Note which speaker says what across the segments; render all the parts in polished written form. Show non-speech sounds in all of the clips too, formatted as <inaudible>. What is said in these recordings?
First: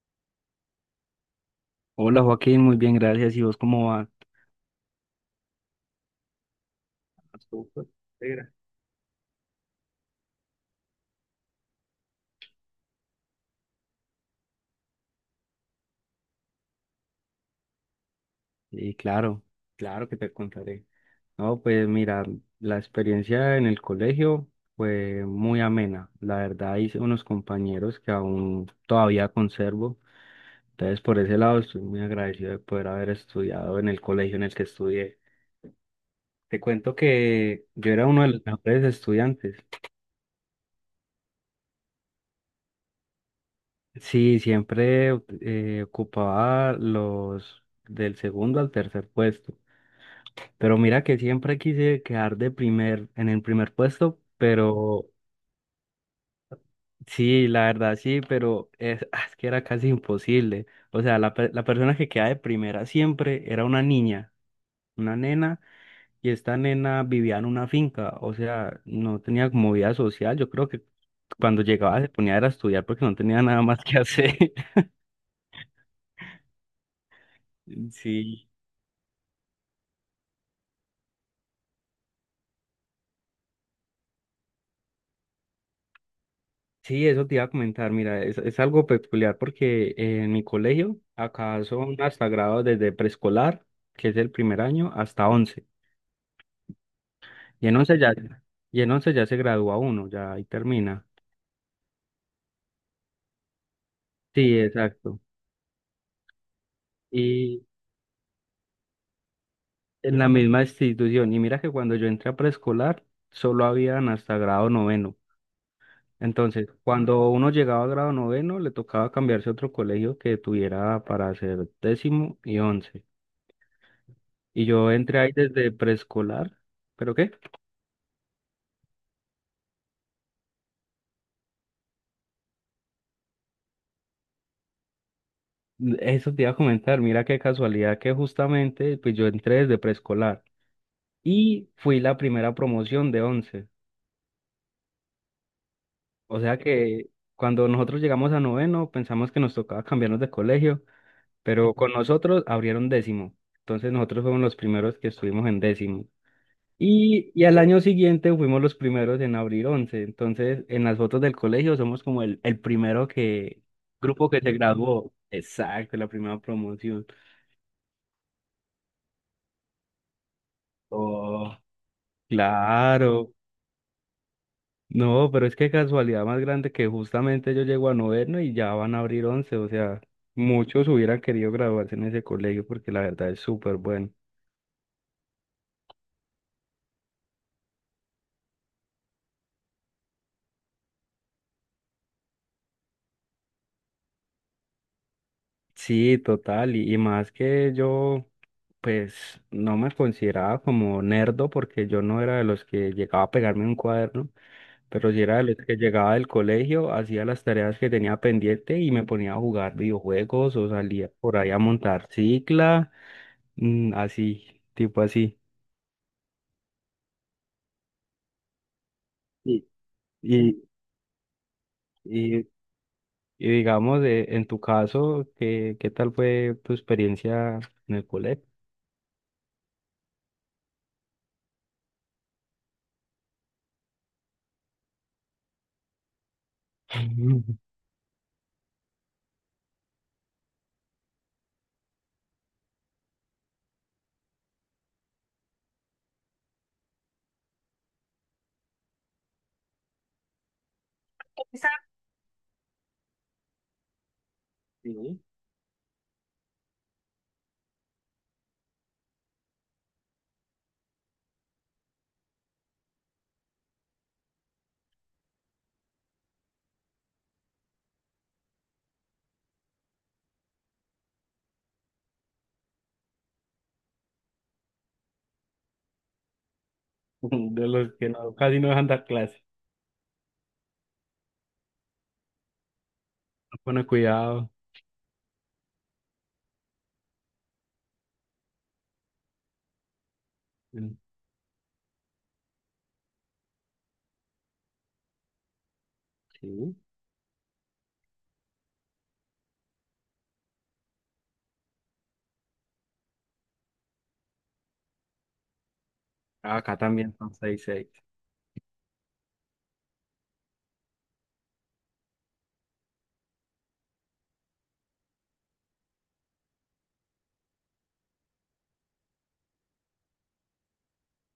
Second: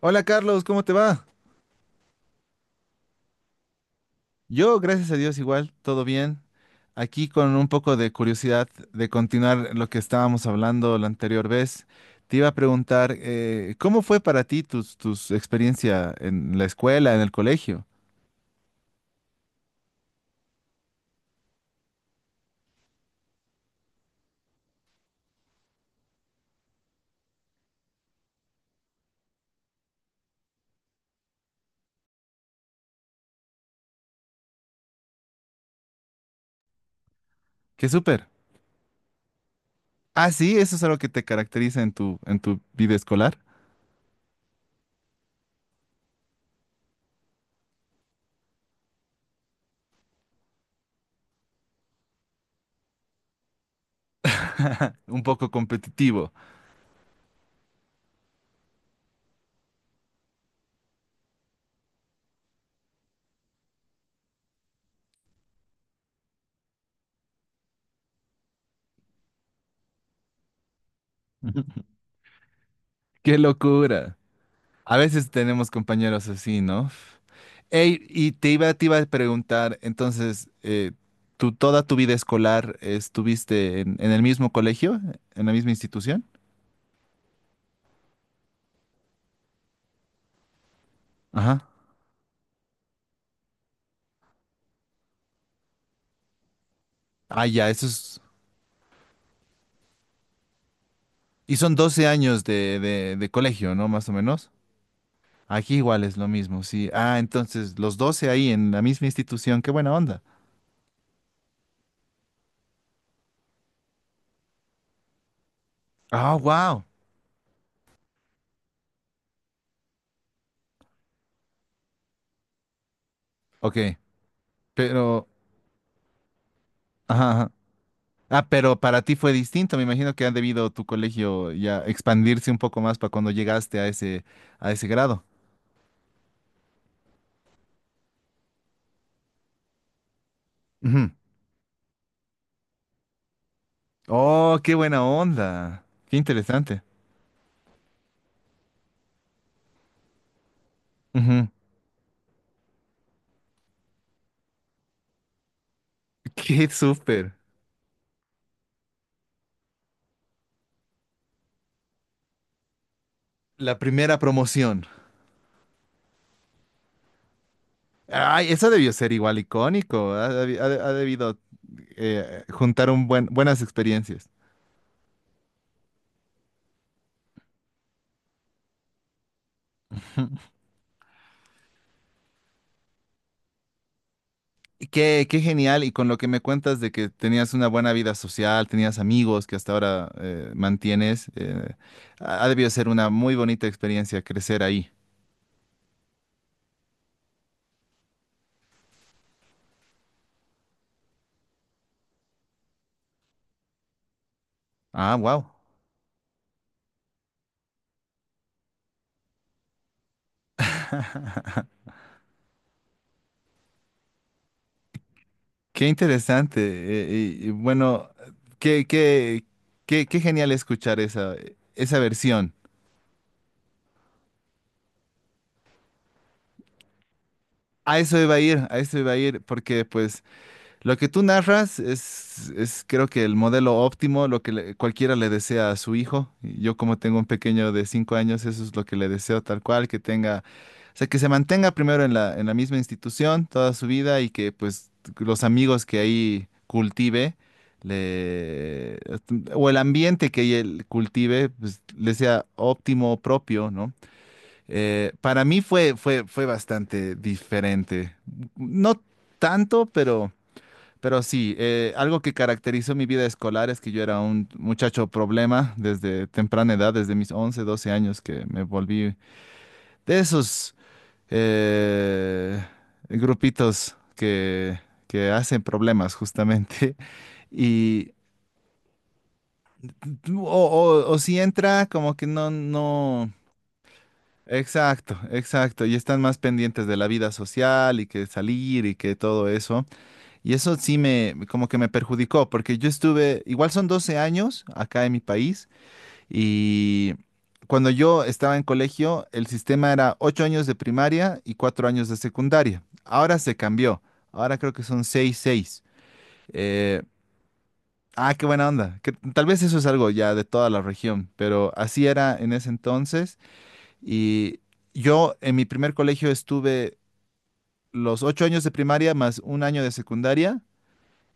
Speaker 1: Hola Carlos, ¿cómo te va?
Speaker 2: Hola Joaquín, muy bien, gracias. ¿Y vos cómo va?
Speaker 1: Yo, gracias a Dios, igual, todo bien. Aquí con un poco de curiosidad de continuar lo que estábamos hablando la anterior vez. Te iba a preguntar, ¿cómo fue para ti tus experiencia en la escuela, en el colegio?
Speaker 2: Sí, claro, claro que te contaré. No, pues mira, la experiencia en el colegio fue muy amena. La verdad hice unos compañeros que aún todavía conservo. Entonces por ese lado estoy muy agradecido de poder haber estudiado en el colegio en el que estudié. Te cuento que
Speaker 1: ¡Qué
Speaker 2: yo era uno
Speaker 1: súper!
Speaker 2: de los mejores estudiantes.
Speaker 1: Ah, sí, eso es algo que te caracteriza en tu vida escolar.
Speaker 2: Sí, siempre ocupaba los del segundo al tercer puesto. Pero mira que siempre quise quedar de primer, en el primer puesto,
Speaker 1: <laughs>
Speaker 2: pero
Speaker 1: Un poco competitivo.
Speaker 2: sí, la verdad sí, pero es, es que era casi imposible. O sea, la persona que queda de primera siempre era una niña, una nena, y esta nena vivía en una finca, o sea, no tenía como vida social. Yo creo que cuando llegaba se ponía era a estudiar porque no
Speaker 1: ¡Qué
Speaker 2: tenía nada más que
Speaker 1: locura!
Speaker 2: hacer. <laughs>
Speaker 1: A veces tenemos compañeros así, ¿no? Ey, y
Speaker 2: Sí.
Speaker 1: te iba a preguntar, entonces, ¿tú toda tu vida escolar estuviste en el mismo colegio, en la misma institución?
Speaker 2: Sí, eso te iba a comentar, mira, es algo peculiar porque en mi colegio
Speaker 1: Ajá.
Speaker 2: acá son hasta grados desde preescolar, que es el primer año, hasta 11.
Speaker 1: Ah,
Speaker 2: Y
Speaker 1: ya,
Speaker 2: en
Speaker 1: eso
Speaker 2: 11 ya,
Speaker 1: es...
Speaker 2: y en 11 ya se gradúa uno, ya ahí termina.
Speaker 1: Y son 12 años de colegio, ¿no? Más o menos.
Speaker 2: Sí, exacto.
Speaker 1: Aquí igual es lo mismo, sí. Ah,
Speaker 2: Y
Speaker 1: entonces, los 12 ahí en la misma institución, qué buena
Speaker 2: en
Speaker 1: onda.
Speaker 2: la misma institución. Y mira que cuando yo entré a preescolar, solo habían hasta grado noveno.
Speaker 1: Ah,
Speaker 2: Entonces,
Speaker 1: wow.
Speaker 2: cuando uno llegaba a grado noveno, le tocaba cambiarse a otro colegio que tuviera para hacer décimo y once.
Speaker 1: Ok,
Speaker 2: Y yo entré
Speaker 1: pero...
Speaker 2: ahí desde preescolar, ¿pero qué?
Speaker 1: Ajá, ah, pero para ti fue distinto. Me imagino que ha debido tu colegio ya expandirse un poco más para cuando llegaste a ese grado.
Speaker 2: Eso te iba a comentar, mira qué casualidad que justamente pues yo entré desde preescolar
Speaker 1: Ujú.
Speaker 2: y fui la primera promoción de 11.
Speaker 1: Oh, qué buena onda. Qué
Speaker 2: O sea
Speaker 1: interesante.
Speaker 2: que cuando nosotros llegamos a noveno pensamos que nos tocaba cambiarnos de colegio,
Speaker 1: Ujú.
Speaker 2: pero con nosotros abrieron décimo. Entonces nosotros fuimos los primeros que estuvimos en décimo.
Speaker 1: Qué
Speaker 2: Y,
Speaker 1: súper.
Speaker 2: y al año siguiente fuimos los primeros en abrir once. Entonces, en las fotos del colegio somos como el primero que,
Speaker 1: La primera
Speaker 2: grupo que se
Speaker 1: promoción.
Speaker 2: graduó. Exacto, la primera promoción.
Speaker 1: Ay, eso debió ser igual icónico. Ha debido
Speaker 2: Oh,
Speaker 1: juntar
Speaker 2: claro.
Speaker 1: buenas experiencias.
Speaker 2: No, pero es que casualidad más grande que justamente yo llego a noveno y ya van a abrir once. O sea, muchos hubieran querido graduarse en ese colegio porque la verdad es súper bueno.
Speaker 1: Qué genial, y con lo que me cuentas de que tenías una buena vida social, tenías amigos que hasta ahora mantienes, ha debido ser una muy bonita experiencia crecer ahí.
Speaker 2: Sí, total. Y más que yo. Pues no me consideraba como nerdo porque yo no era de los que llegaba a pegarme un cuaderno, pero
Speaker 1: Ah,
Speaker 2: sí era de
Speaker 1: wow,
Speaker 2: los que llegaba del colegio, hacía las tareas que tenía pendiente y me ponía a jugar videojuegos o salía por ahí a montar cicla, mm, así, tipo así.
Speaker 1: qué interesante. Y bueno, qué, qué,
Speaker 2: Y,
Speaker 1: qué genial
Speaker 2: y,
Speaker 1: escuchar esa
Speaker 2: y,
Speaker 1: versión.
Speaker 2: y digamos, en tu caso, ¿qué, qué tal fue tu experiencia en
Speaker 1: A
Speaker 2: el
Speaker 1: eso iba a
Speaker 2: colegio?
Speaker 1: ir, porque pues lo que tú narras es creo que el modelo óptimo, cualquiera le desea a su hijo. Y yo como tengo un pequeño
Speaker 2: <laughs>
Speaker 1: de 5 años, eso es lo que le deseo tal cual, que tenga, o sea, que se mantenga primero en la misma institución toda su vida y que pues los amigos que ahí cultive, le, o el ambiente que él cultive, pues le sea óptimo, propio, ¿no? Eh,
Speaker 2: Sí.
Speaker 1: para mí fue bastante diferente. No tanto, pero... Pero sí, algo que caracterizó mi vida escolar es que yo era un muchacho problema desde temprana edad, desde mis 11, 12 años, que me volví de esos eh, grupitos que hacen problemas justamente.
Speaker 2: <laughs>
Speaker 1: <laughs>
Speaker 2: De los que
Speaker 1: Y,
Speaker 2: no, casi no dejan dar clases,
Speaker 1: o si entra, como que no, no.
Speaker 2: no pone cuidado.
Speaker 1: Exacto, exacto. Y están más pendientes de la vida social y que salir y que todo eso. Y eso
Speaker 2: Mm.
Speaker 1: sí me, como que me perjudicó, porque yo estuve, igual son 12 años acá en mi país,
Speaker 2: Sí.
Speaker 1: y cuando yo estaba en colegio, el sistema era 8 años de primaria y 4 años de secundaria. Ahora se cambió, ahora creo que son 6 seis.
Speaker 2: Ah, acá
Speaker 1: Eh,
Speaker 2: también son seis seis.
Speaker 1: qué buena onda. Que tal vez eso es algo ya de toda la región, pero así era en ese entonces. Y yo en mi primer colegio estuve los 8 años de primaria más un año de secundaria.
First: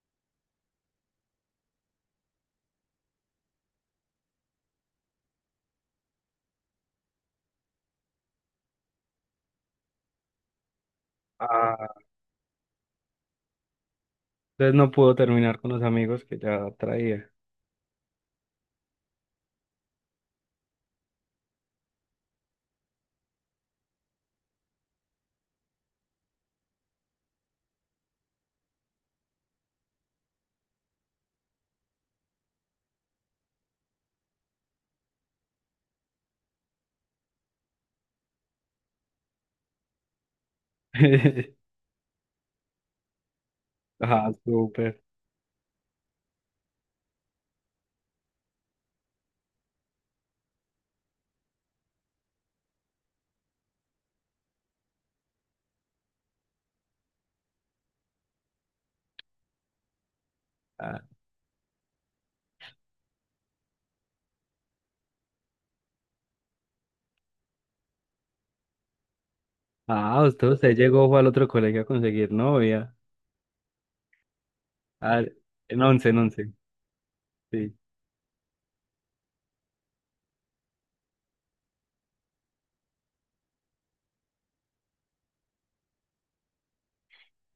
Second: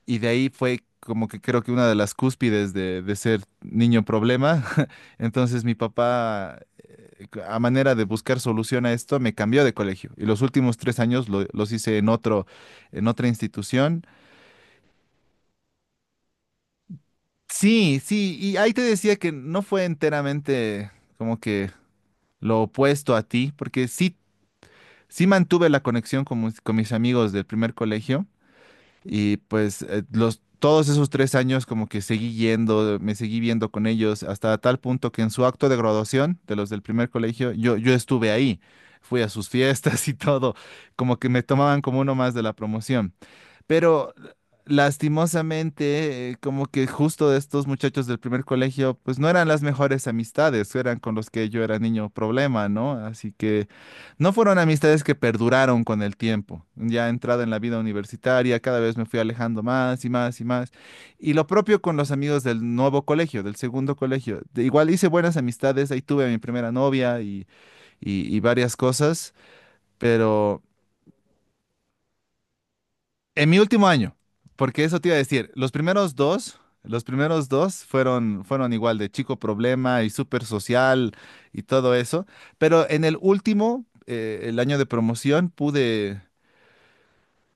Speaker 1: Y de ahí fue como que creo que una de las cúspides de ser niño problema. <laughs> Entonces mi papá, a manera de buscar solución a esto, me cambió de colegio. Y los últimos 3 años los hice
Speaker 2: Ah,
Speaker 1: en otra institución.
Speaker 2: entonces no pudo terminar con los amigos que ya traía.
Speaker 1: Sí, sí, y ahí te decía que no fue enteramente como que lo opuesto a ti, porque sí, sí mantuve la conexión con mis amigos del primer colegio. Y pues todos esos tres años como que seguí yendo, me seguí viendo con ellos, hasta tal punto que en su acto de graduación de los del primer colegio, yo estuve ahí, fui a sus fiestas <laughs> y todo, como que me
Speaker 2: <laughs>
Speaker 1: tomaban como uno más de la promoción. Pero
Speaker 2: Ah, súper.
Speaker 1: lastimosamente, como que justo de estos muchachos del primer colegio, pues no eran las mejores amistades, eran con los que yo era niño problema, ¿no? Así que no fueron amistades que perduraron con el tiempo. Ya entrado en la vida universitaria, cada vez me fui alejando más y más y más.
Speaker 2: Ah,
Speaker 1: Y lo propio con los amigos del nuevo colegio, del segundo colegio. Igual hice buenas amistades, ahí tuve a mi primera novia y, y varias cosas,
Speaker 2: ah, usted,
Speaker 1: pero...
Speaker 2: usted llegó fue al otro colegio a conseguir novia.
Speaker 1: En mi último año, porque eso te iba a
Speaker 2: Ah,
Speaker 1: decir,
Speaker 2: en 11 en 11.
Speaker 1: los primeros
Speaker 2: Sí.
Speaker 1: dos fueron igual de chico problema y súper social y todo eso, pero en el último, el año de promoción, pude,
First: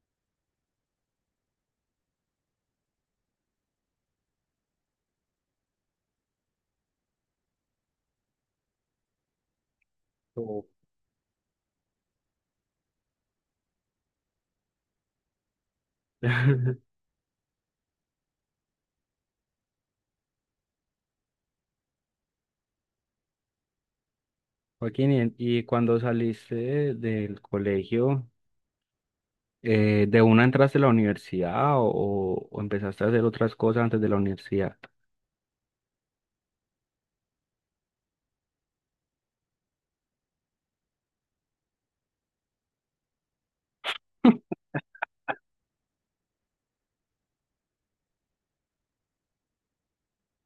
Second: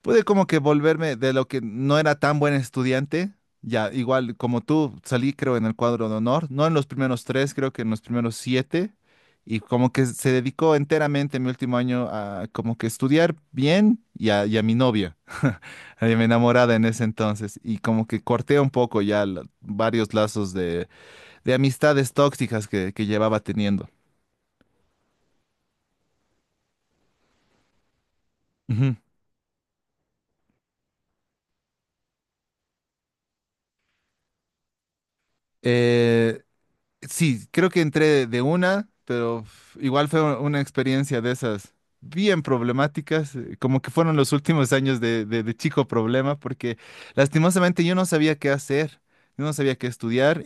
Speaker 1: pude como que volverme de lo que no era tan buen estudiante, ya igual como tú, salí creo en el cuadro de honor, no en los primeros tres, creo que en los primeros siete, y como que se
Speaker 2: Oh.
Speaker 1: dedicó enteramente mi último año a como que estudiar bien y a mi novia, mi enamorada en
Speaker 2: <laughs>
Speaker 1: ese entonces y como que corté un poco ya varios lazos de amistades tóxicas que llevaba teniendo.
Speaker 2: Joaquín, y cuando saliste del colegio,
Speaker 1: Ujú.
Speaker 2: ¿de una entraste a la universidad o empezaste a hacer otras cosas antes de la universidad?
Speaker 1: Eh, sí, creo que entré de una, pero igual fue una experiencia de esas bien problemáticas, como que fueron los últimos años de chico problema, porque lastimosamente yo no sabía qué hacer, yo no sabía qué estudiar.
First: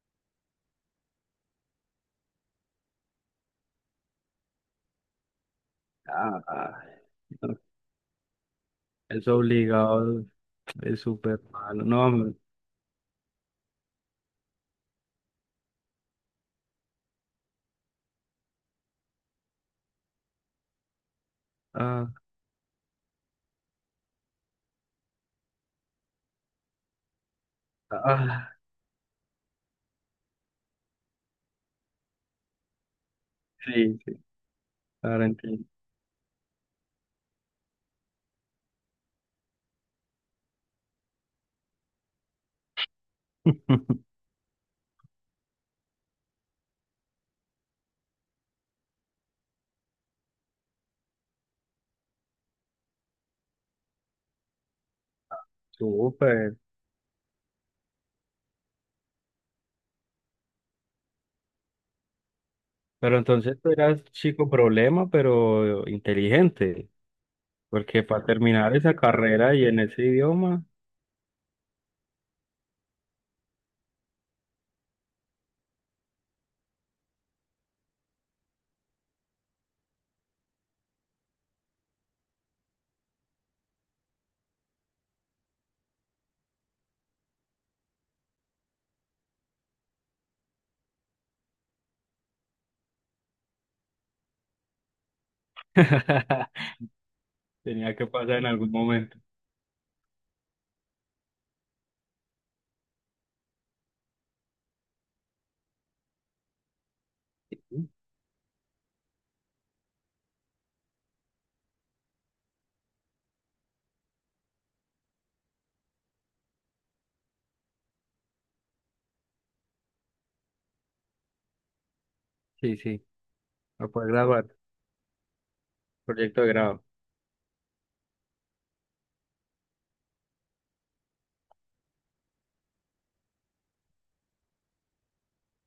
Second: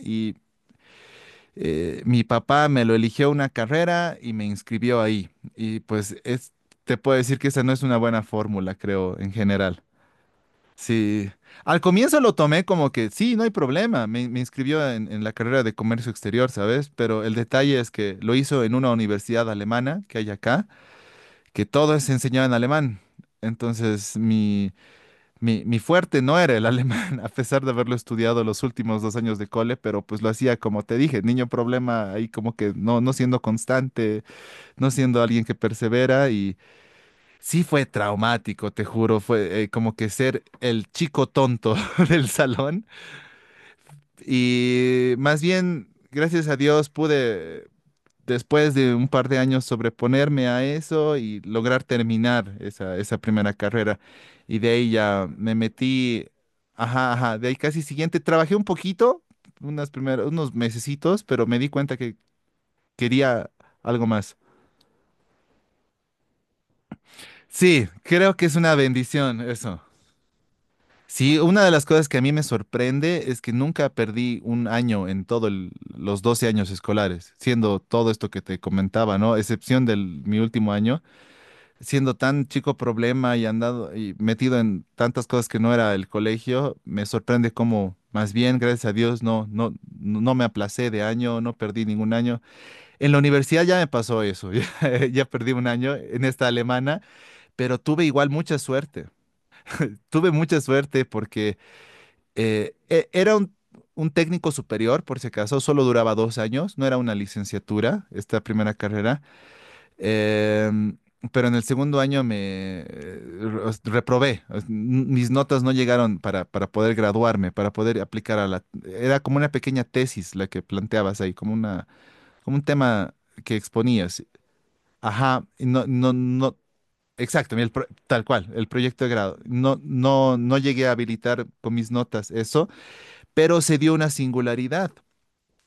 Speaker 1: Mi papá me lo eligió una carrera y me inscribió ahí. Y pues
Speaker 2: Ah, ah,
Speaker 1: te puedo decir que
Speaker 2: no,
Speaker 1: esa no es una buena fórmula, creo, en
Speaker 2: eso
Speaker 1: general.
Speaker 2: obligado es
Speaker 1: Sí,
Speaker 2: súper
Speaker 1: al
Speaker 2: malo.
Speaker 1: comienzo lo
Speaker 2: No,
Speaker 1: tomé como que sí, no hay problema, me inscribió en la carrera de comercio exterior, ¿sabes? Pero el detalle es que lo hizo en una universidad alemana que hay acá, que todo es
Speaker 2: ah,
Speaker 1: enseñado en alemán. Entonces, mi fuerte no era el alemán, <laughs> a pesar de haberlo estudiado
Speaker 2: ah.
Speaker 1: los últimos 2 años de cole, pero pues lo hacía como te dije, niño problema ahí como que no, no siendo
Speaker 2: Sí, sí,
Speaker 1: constante, no siendo
Speaker 2: ahora
Speaker 1: alguien que
Speaker 2: entiendo.
Speaker 1: persevera y sí fue traumático, te juro, fue como que ser el chico tonto <laughs> del salón
Speaker 2: <laughs>
Speaker 1: y más bien, gracias a Dios, pude después de un par de años sobreponerme a eso y lograr terminar esa primera carrera. Y de ahí ya me metí,
Speaker 2: Súper.
Speaker 1: ajá, ajá, de ahí casi siguiente, trabajé un poquito, unos mesecitos, pero me di cuenta que
Speaker 2: Pero
Speaker 1: quería
Speaker 2: entonces tú eras
Speaker 1: algo más.
Speaker 2: chico problema, pero inteligente,
Speaker 1: Sí,
Speaker 2: porque para
Speaker 1: creo que es una
Speaker 2: terminar esa
Speaker 1: bendición
Speaker 2: carrera y en
Speaker 1: eso.
Speaker 2: ese idioma
Speaker 1: Sí, una de las cosas que a mí me sorprende es que nunca perdí un año en todos los 12 años escolares, siendo todo esto que te comentaba, ¿no? Excepción del mi último año siendo tan chico problema y andado y metido en tantas cosas que no era el colegio, me sorprende cómo más bien, gracias a Dios, no, no, no me aplacé de año, no perdí ningún año. En la universidad ya me pasó eso, <laughs> ya perdí un año en esta
Speaker 2: <laughs>
Speaker 1: alemana, pero
Speaker 2: tenía
Speaker 1: tuve
Speaker 2: que
Speaker 1: igual
Speaker 2: pasar en
Speaker 1: mucha
Speaker 2: algún
Speaker 1: suerte.
Speaker 2: momento.
Speaker 1: Tuve mucha suerte porque era un técnico superior, por si acaso, solo duraba 2 años, no era una licenciatura, esta primera carrera. Em, pero en el segundo año me reprobé. Mis notas no llegaron para poder graduarme, para poder aplicar a la... Era como una pequeña tesis la que planteabas ahí, como un
Speaker 2: Sí, sí,
Speaker 1: tema que
Speaker 2: para poder
Speaker 1: exponías.
Speaker 2: graduar,
Speaker 1: Ajá, y no, no,
Speaker 2: proyecto de
Speaker 1: no.
Speaker 2: grado,
Speaker 1: Exacto, tal cual, el proyecto de grado. No, no, no llegué a habilitar con mis notas eso, pero se dio una singularidad.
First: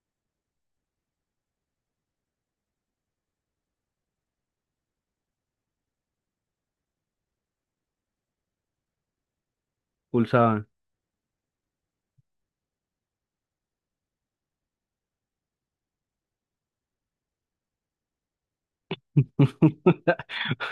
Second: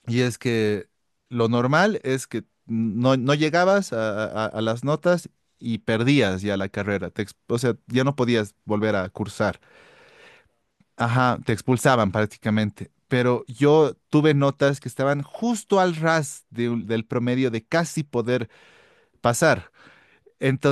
Speaker 1: Y es que lo normal es que no, no llegabas a las notas y perdías ya la carrera. O sea, ya no podías volver a cursar.
Speaker 2: pulsaban.
Speaker 1: Ajá, te expulsaban prácticamente. Pero yo tuve notas que estaban justo al ras del promedio de casi poder pasar.
Speaker 2: <laughs>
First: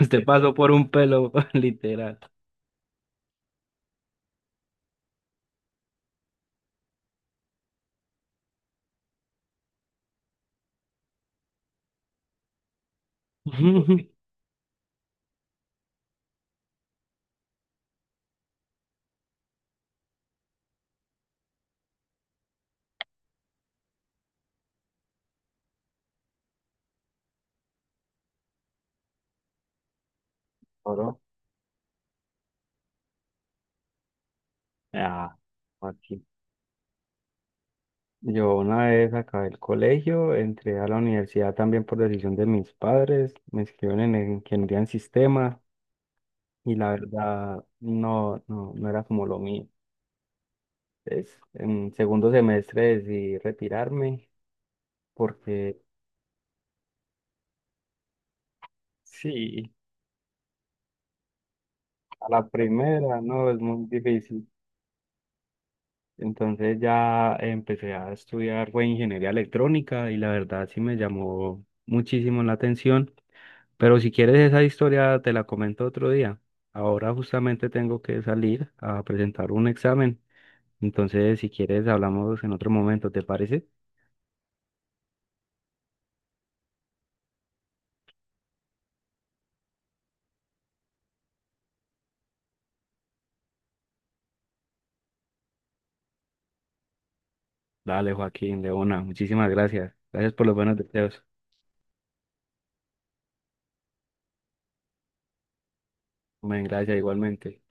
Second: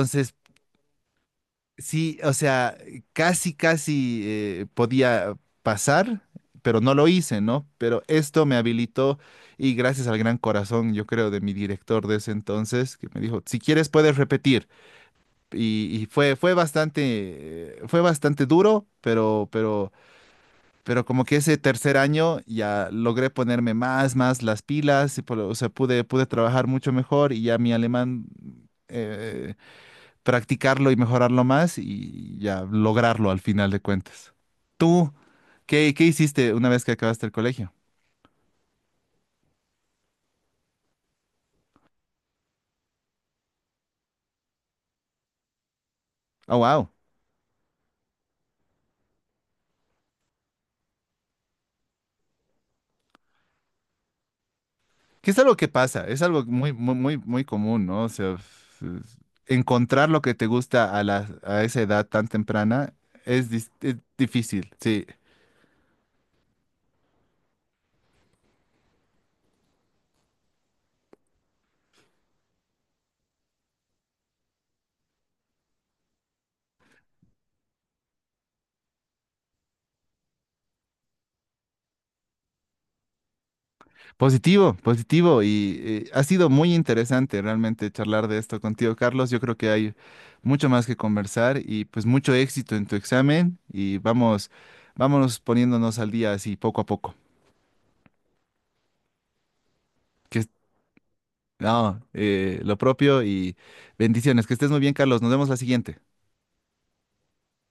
Speaker 2: Usted pasó por un pelo, <laughs>
Speaker 1: sí,
Speaker 2: literal.
Speaker 1: o sea, casi, casi podía pasar, pero no lo hice, ¿no? Pero esto me habilitó y gracias al gran corazón, yo creo, de mi director de ese entonces, que me dijo, si quieres
Speaker 2: <laughs>
Speaker 1: puedes repetir. Y fue bastante duro, pero como que ese tercer año ya logré ponerme más las pilas, o sea, pude trabajar mucho mejor y ya mi alemán, eh, practicarlo y
Speaker 2: Oro.
Speaker 1: mejorarlo más y ya lograrlo al final de cuentas. ¿Tú
Speaker 2: Ah,
Speaker 1: qué
Speaker 2: aquí.
Speaker 1: hiciste una vez que acabaste el colegio?
Speaker 2: Yo una vez acabé el colegio, entré a la universidad también por decisión de mis padres, me inscribieron en ingeniería en sistemas
Speaker 1: Oh,
Speaker 2: y
Speaker 1: wow.
Speaker 2: la verdad no, no, no era como lo mío. Entonces, en segundo semestre decidí retirarme
Speaker 1: Que es algo que
Speaker 2: porque
Speaker 1: pasa, es algo muy, muy, muy, muy común, ¿no? O sea,
Speaker 2: sí,
Speaker 1: encontrar lo que te gusta a esa edad tan
Speaker 2: a la
Speaker 1: temprana
Speaker 2: primera no es muy
Speaker 1: es
Speaker 2: difícil.
Speaker 1: difícil, sí.
Speaker 2: Entonces ya empecé a estudiar fue ingeniería electrónica y la verdad sí me llamó muchísimo la atención. Pero si quieres esa historia, te la comento otro día. Ahora justamente tengo que salir a presentar un examen. Entonces, si quieres, hablamos en otro momento, ¿te parece?
Speaker 1: Positivo, positivo. Y ha sido muy interesante realmente charlar de esto contigo, Carlos. Yo creo que hay mucho más que conversar y pues mucho éxito en tu examen y vámonos poniéndonos al día así poco a poco.
Speaker 2: Dale, Joaquín, Leona, muchísimas gracias. Gracias
Speaker 1: Que
Speaker 2: por
Speaker 1: es-
Speaker 2: los buenos deseos.
Speaker 1: no, lo propio y bendiciones. Que estés muy bien, Carlos. Nos vemos la siguiente.
Speaker 2: Hombre, gracias igualmente.